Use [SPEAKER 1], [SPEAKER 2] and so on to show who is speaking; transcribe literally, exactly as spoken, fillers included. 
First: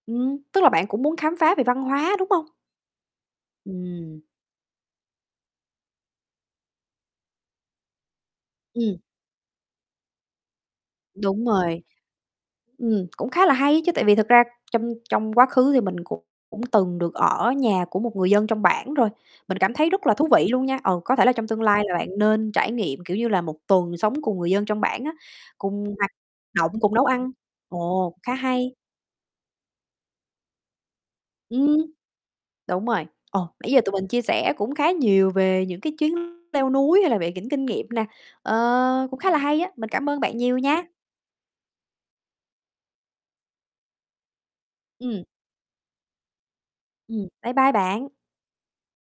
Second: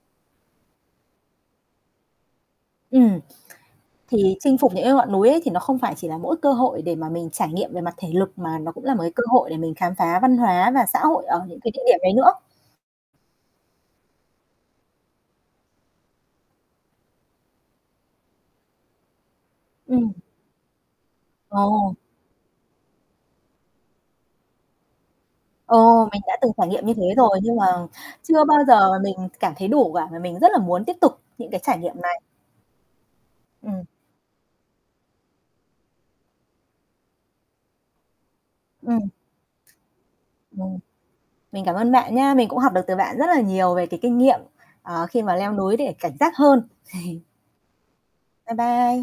[SPEAKER 1] Ừm. Tức là bạn cũng muốn khám phá về văn hóa, đúng hông?
[SPEAKER 2] Ừm.
[SPEAKER 1] Ừm.
[SPEAKER 2] Thì chinh phục những cái ngọn núi ấy thì nó không phải chỉ là mỗi cơ hội để mà mình trải nghiệm về mặt thể lực, mà nó cũng là một
[SPEAKER 1] Ừm.
[SPEAKER 2] cái cơ hội để mình khám phá văn hóa và xã hội ở
[SPEAKER 1] Đúng
[SPEAKER 2] những cái địa
[SPEAKER 1] rồi.
[SPEAKER 2] điểm đấy nữa.
[SPEAKER 1] Ừm, cũng khá là hay ấy chứ, tại vì thực ra trong trong quá khứ thì mình cũng cũng từng được ở nhà của một người dân trong bản rồi. Mình cảm thấy rất
[SPEAKER 2] Ừm.
[SPEAKER 1] là thú vị luôn nha, ờ, có thể là trong tương lai
[SPEAKER 2] Ồ.
[SPEAKER 1] là bạn nên trải nghiệm, kiểu như là, một tuần sống cùng người dân trong bản á, cùng
[SPEAKER 2] Ồ,
[SPEAKER 1] hoạt
[SPEAKER 2] mình đã từng trải
[SPEAKER 1] động,
[SPEAKER 2] nghiệm như
[SPEAKER 1] cùng
[SPEAKER 2] thế
[SPEAKER 1] nấu ăn.
[SPEAKER 2] rồi, nhưng mà
[SPEAKER 1] Ồ, khá
[SPEAKER 2] chưa bao
[SPEAKER 1] hay.
[SPEAKER 2] giờ mình cảm thấy đủ cả, mà mình rất là muốn tiếp tục những cái
[SPEAKER 1] Ừm.
[SPEAKER 2] trải nghiệm này.
[SPEAKER 1] Đúng rồi. Ồ, nãy giờ
[SPEAKER 2] Ừm.
[SPEAKER 1] tụi mình chia sẻ cũng khá nhiều về những cái chuyến leo núi, hay là về những kinh nghiệm nè, ờ,
[SPEAKER 2] Ừm.
[SPEAKER 1] cũng khá là hay á, mình cảm ơn bạn nhiều
[SPEAKER 2] Ừm.
[SPEAKER 1] nha.
[SPEAKER 2] Mình cảm ơn bạn nhá. Mình cũng học được từ bạn rất là nhiều về cái kinh nghiệm, ờ, khi
[SPEAKER 1] Ừm.
[SPEAKER 2] mà leo núi để cảnh giác hơn.
[SPEAKER 1] Ừm. Bye bye bạn.
[SPEAKER 2] Bye bye.